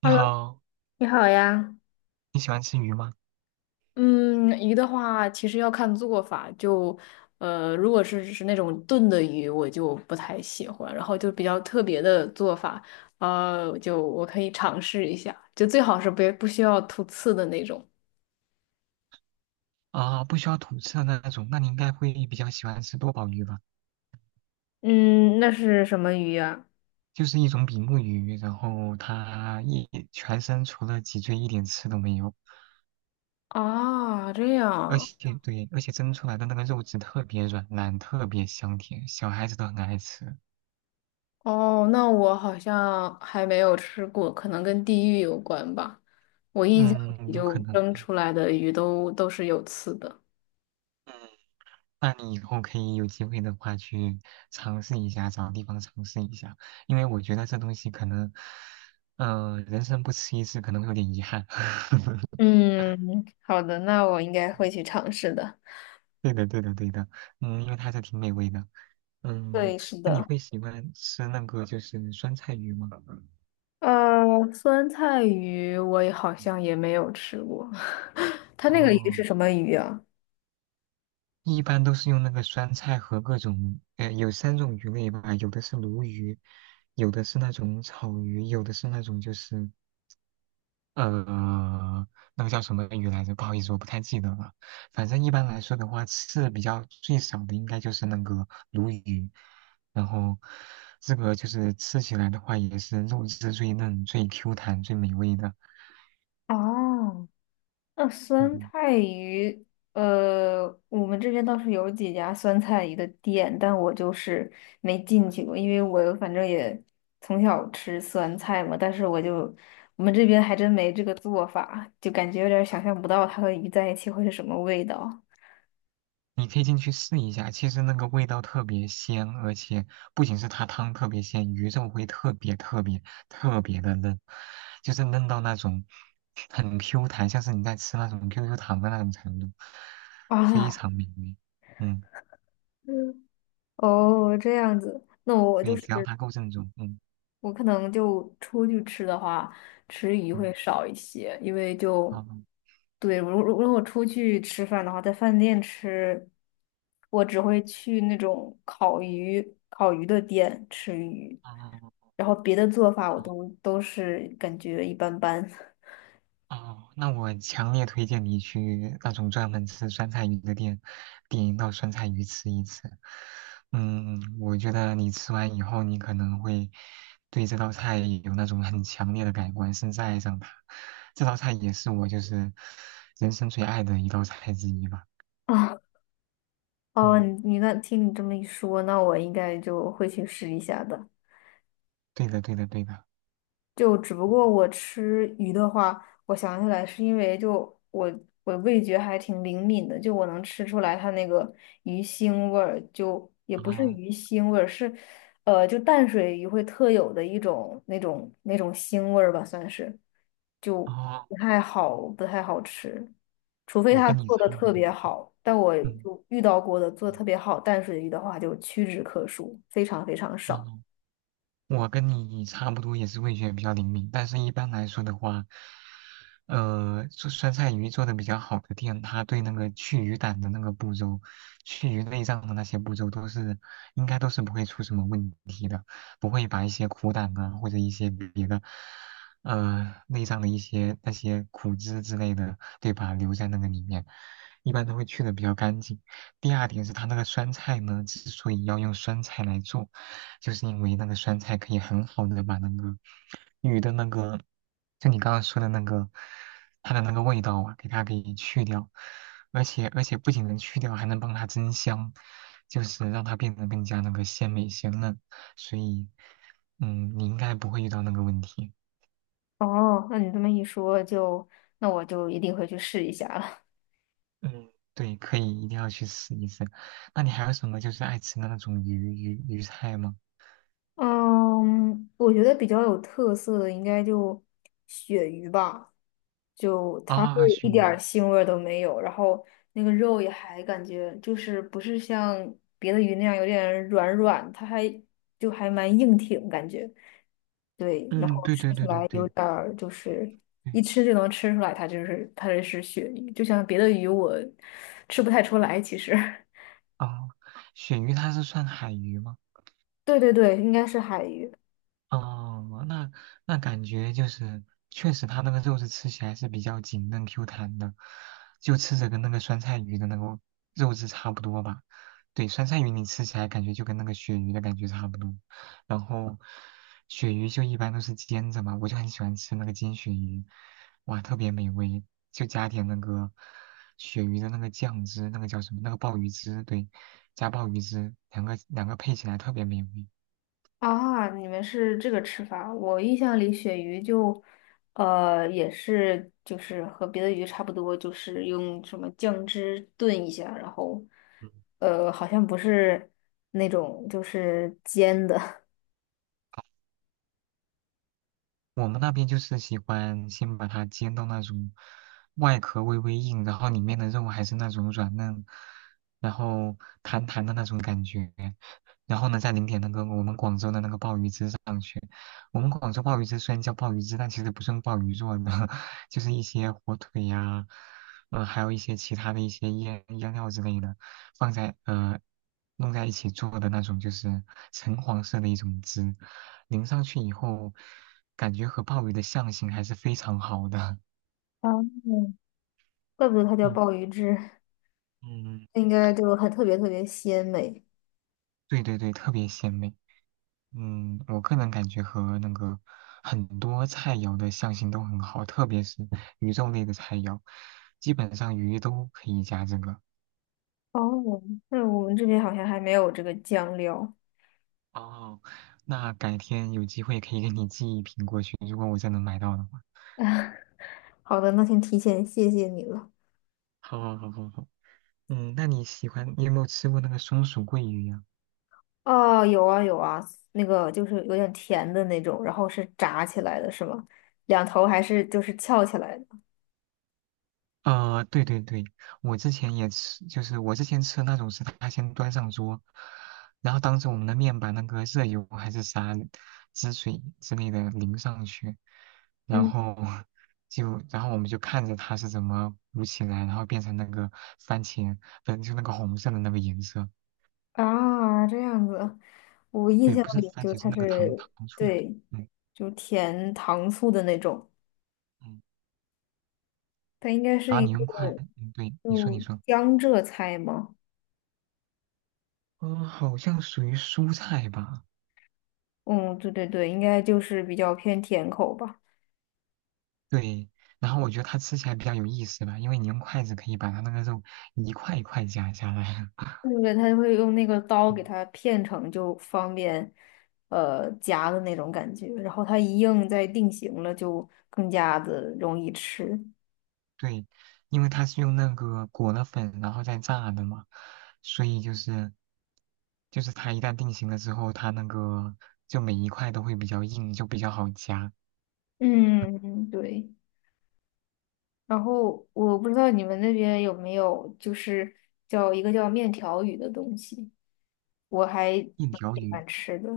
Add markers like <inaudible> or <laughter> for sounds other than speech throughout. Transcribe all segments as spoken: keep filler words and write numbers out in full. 你 Hello，好，你好呀。你喜欢吃鱼吗？嗯，鱼的话，其实要看做法。就，呃，如果是是那种炖的鱼，我就不太喜欢。然后就比较特别的做法，呃，就我可以尝试一下。就最好是不不需要吐刺的那种。啊，不需要吐刺的那种，那你应该会比较喜欢吃多宝鱼吧？嗯，那是什么鱼呀？就是一种比目鱼，然后它一全身除了脊椎一点刺都没有，啊，这而样。且对，而且蒸出来的那个肉质特别软烂，特别香甜，小孩子都很爱吃。哦，那我好像还没有吃过，可能跟地域有关吧。我印象嗯，里有就可能。蒸出来的鱼都都是有刺的。嗯，那你以后可以有机会的话去尝试一下，找地方尝试一下，因为我觉得这东西可能，嗯、人生不吃一次可能会有点遗憾。<laughs> 嗯，好的，那我应该会去尝试的。对的，对的，对的，嗯，因为它还是挺美味的，嗯，对，是那你的。会喜欢吃那个就是酸菜鱼吗？呃，酸菜鱼我也好像也没有吃过，<laughs> 它那个鱼哦，是什么鱼啊？一般都是用那个酸菜和各种，呃，有三种鱼类吧，有的是鲈鱼，有的是那种草鱼，有的是那种就是呃，那个叫什么鱼来着？不好意思，我不太记得了。反正一般来说的话，刺比较最少的应该就是那个鲈鱼，然后这个就是吃起来的话，也是肉质最嫩、最 Q 弹、最美味的。哦，那酸嗯。菜鱼，呃，我们这边倒是有几家酸菜鱼的店，但我就是没进去过，因为我反正也从小吃酸菜嘛，但是我就我们这边还真没这个做法，就感觉有点想象不到它和鱼在一起会是什么味道你可以进去试一下，其实那个味道特别鲜，而且不仅是它汤特别鲜，鱼肉会特别特别特别的嫩，就是嫩到那种很 Q 弹，像是你在吃那种 Q Q 糖的那种程度，非啊。常美味。嗯，嗯哦，这样子，那我就对，只要是它够正宗。嗯我可能就出去吃的话，吃鱼会嗯，少一些，因为就好，对，如如如果出去吃饭的话，在饭店吃，我只会去那种烤鱼烤鱼的店吃鱼，好好好。然后别的做法我都都是感觉一般般 哦，那我强烈推荐你去那种专门吃酸菜鱼的店，点一道酸菜鱼吃一吃。嗯，我觉得你吃完以后，你可能会对这道菜有那种很强烈的改观，甚至爱上它。这道菜也是我就是人生最爱的一道菜之一吧。<laughs> 啊。哦，嗯，你你那听你这么一说，那我应该就会去试一下的。对的，对的，对的。就只不过我吃鱼的话，我想起来是因为就我我味觉还挺灵敏的，就我能吃出来它那个鱼腥味儿，就也不是啊，鱼腥味儿，是呃就淡水鱼会特有的一种那种那种腥味儿吧，算是，就啊，不太好不太好吃，除非我它跟你做的差不特多。别好，但我嗯，就遇到过的做的嗯特别好淡水鱼的话就屈指可数，非常非常少。哦。我跟你差不多也是味觉比较灵敏，但是一般来说的话，呃，做酸菜鱼做的比较好的店，它对那个去鱼胆的那个步骤、去鱼内脏的那些步骤都是应该都是不会出什么问题的，不会把一些苦胆啊或者一些别的呃内脏的一些那些苦汁之类的，对吧，留在那个里面，一般都会去的比较干净。第二点是它那个酸菜呢，之所以要用酸菜来做。就是因为那个酸菜可以很好的把那个鱼的那个，就你刚刚说的那个，它的那个味道啊，给它给去掉，而且而且不仅能去掉，还能帮它增香，就是让它变得更加那个鲜美鲜嫩，所以，嗯，你应该不会遇到那个问题，哦，那你这么一说就，那我就一定会去试一下了。嗯，对，可以一定要去试一试。那你还有什么就是爱吃的那种鱼鱼鱼菜吗？嗯，我觉得比较有特色的应该就鳕鱼吧，就它会啊，鳕一点鱼，儿腥味儿都没有，然后那个肉也还感觉就是不是像别的鱼那样有点软软，它还就还蛮硬挺感觉。对，然嗯，后对吃对起对对来有对点儿就是对，一吃就能吃出来它就是它这是鳕鱼，就像别的鱼我吃不太出来其实。啊，鳕鱼它是算海鱼吗？对对对，应该是海鱼哦，那那感觉就是，确实它那个肉质吃起来是比较紧嫩 Q 弹的，就吃着跟那个酸菜鱼的那个肉质差不多吧。对，酸菜鱼你吃起来感觉就跟那个鳕鱼的感觉差不多，然后鳕鱼就一般都是煎着嘛，我就很喜欢吃那个煎鳕鱼，哇，特别美味，就加点那个鳕鱼的那个酱汁，那个叫什么？那个鲍鱼汁，对，加鲍鱼汁，两个两个配起来特别美味。啊！你们是这个吃法，我印象里鳕鱼就，呃，也是就是和别的鱼差不多，就是用什么酱汁炖一下，然后，呃，好像不是那种就是煎的，我们那边就是喜欢先把它煎到那种外壳微微硬，然后里面的肉还是那种软嫩，然后弹弹的那种感觉。然后呢，再淋点那个我们广州的那个鲍鱼汁上去。我们广州鲍鱼汁虽然叫鲍鱼汁，但其实不是用鲍鱼做的，<laughs> 就是一些火腿呀、呃，还有一些其他的一些腌腌料之类的，放在呃弄在一起做的那种，就是橙黄色的一种汁，淋上去以后，感觉和鲍鱼的相性还是非常好的。哦，怪不得它 <laughs> 叫嗯鲍鱼汁，嗯，那应该就很特别特别鲜美。对对对，特别鲜美。嗯，我个人感觉和那个很多菜肴的相性都很好，特别是鱼肉类的菜肴，基本上鱼都可以加这个。哦，那我们这边好像还没有这个酱料。哦，那改天有机会可以给你寄一瓶过去，如果我真能买到的话。<laughs> 好的，那先提前谢谢你了。好好好好好，嗯，那你喜欢，你有没有吃过那个松鼠桂鱼呀？哦，有啊有啊，那个就是有点甜的那种，然后是炸起来的，是吗？两头还是就是翘起来的？呃，对对对，我之前也吃，就是我之前吃那种是他先端上桌，然后当着我们的面把那个热油还是啥汁水之类的淋上去，然嗯后就然后我们就看着它是怎么鼓起来，然后变成那个番茄，反正就那个红色的那个颜色，啊，这样子，我印对，象不是里番就茄是它那个糖是糖醋，对，嗯就甜糖醋的那种，嗯，它应该是然后一你个用筷，嗯，对，你说你就说，江浙菜吗？嗯、好像属于蔬菜吧。嗯，对对对，应该就是比较偏甜口吧。对，然后我觉得它吃起来比较有意思吧，因为你用筷子可以把它那个肉一块一块夹下来啊。对不对？他就会用那个刀给它 <laughs> 片成，就方便呃夹的那种感觉。然后它一硬再定型了，就更加的容易吃。对，因为它是用那个裹了粉然后再炸的嘛，所以就是就是它一旦定型了之后，它那个就每一块都会比较硬，就比较好夹。嗯，对。然后我不知道你们那边有没有，就是叫一个叫面条鱼的东西，我还一蛮条喜鱼欢吃的。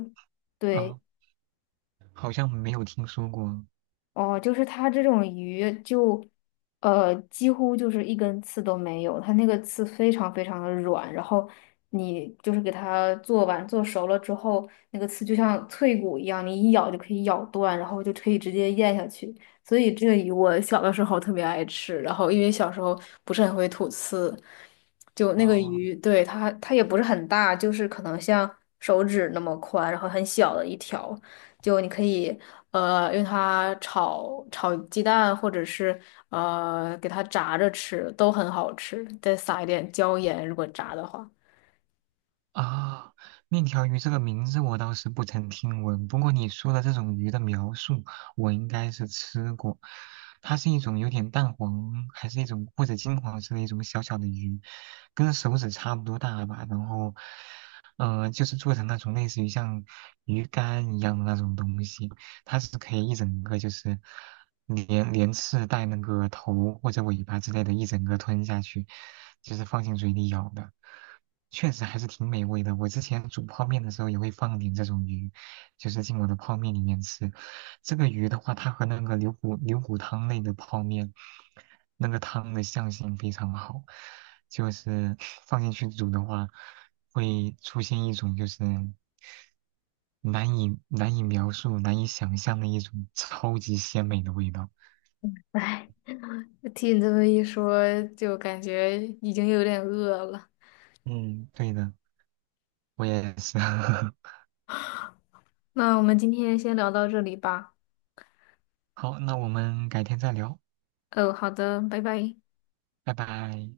对。啊，好像没有听说过。哦，就是它这种鱼就，呃，几乎就是一根刺都没有，它那个刺非常非常的软，然后你就是给它做完做熟了之后，那个刺就像脆骨一样，你一咬就可以咬断，然后就可以直接咽下去。所以这个鱼我小的时候特别爱吃，然后因为小时候不是很会吐刺，就那个哦鱼，对，它它也不是很大，就是可能像手指那么宽，然后很小的一条。就你可以呃，用它炒炒鸡蛋，或者是呃给它炸着吃，都很好吃。再撒一点椒盐，如果炸的话。啊，面条鱼这个名字我倒是不曾听闻，不过你说的这种鱼的描述，我应该是吃过。它是一种有点淡黄，还是一种或者金黄色的一种小小的鱼，跟手指差不多大吧。然后，呃，就是做成那种类似于像鱼干一样的那种东西，它是可以一整个就是连连刺带那个头或者尾巴之类的，一整个吞下去，就是放进嘴里咬的。确实还是挺美味的。我之前煮泡面的时候也会放点这种鱼，就是进我的泡面里面吃。这个鱼的话，它和那个牛骨牛骨汤类的泡面，那个汤的相性非常好，就是 <laughs> 放进去煮的话，会出现一种就是难以难以描述、难以想象的一种超级鲜美的味道。哎，听你这么一说，就感觉已经有点饿了。嗯，对的，我也是。<laughs> 那我们今天先聊到这里吧。好，那我们改天再聊，哦，好的，拜拜。拜拜。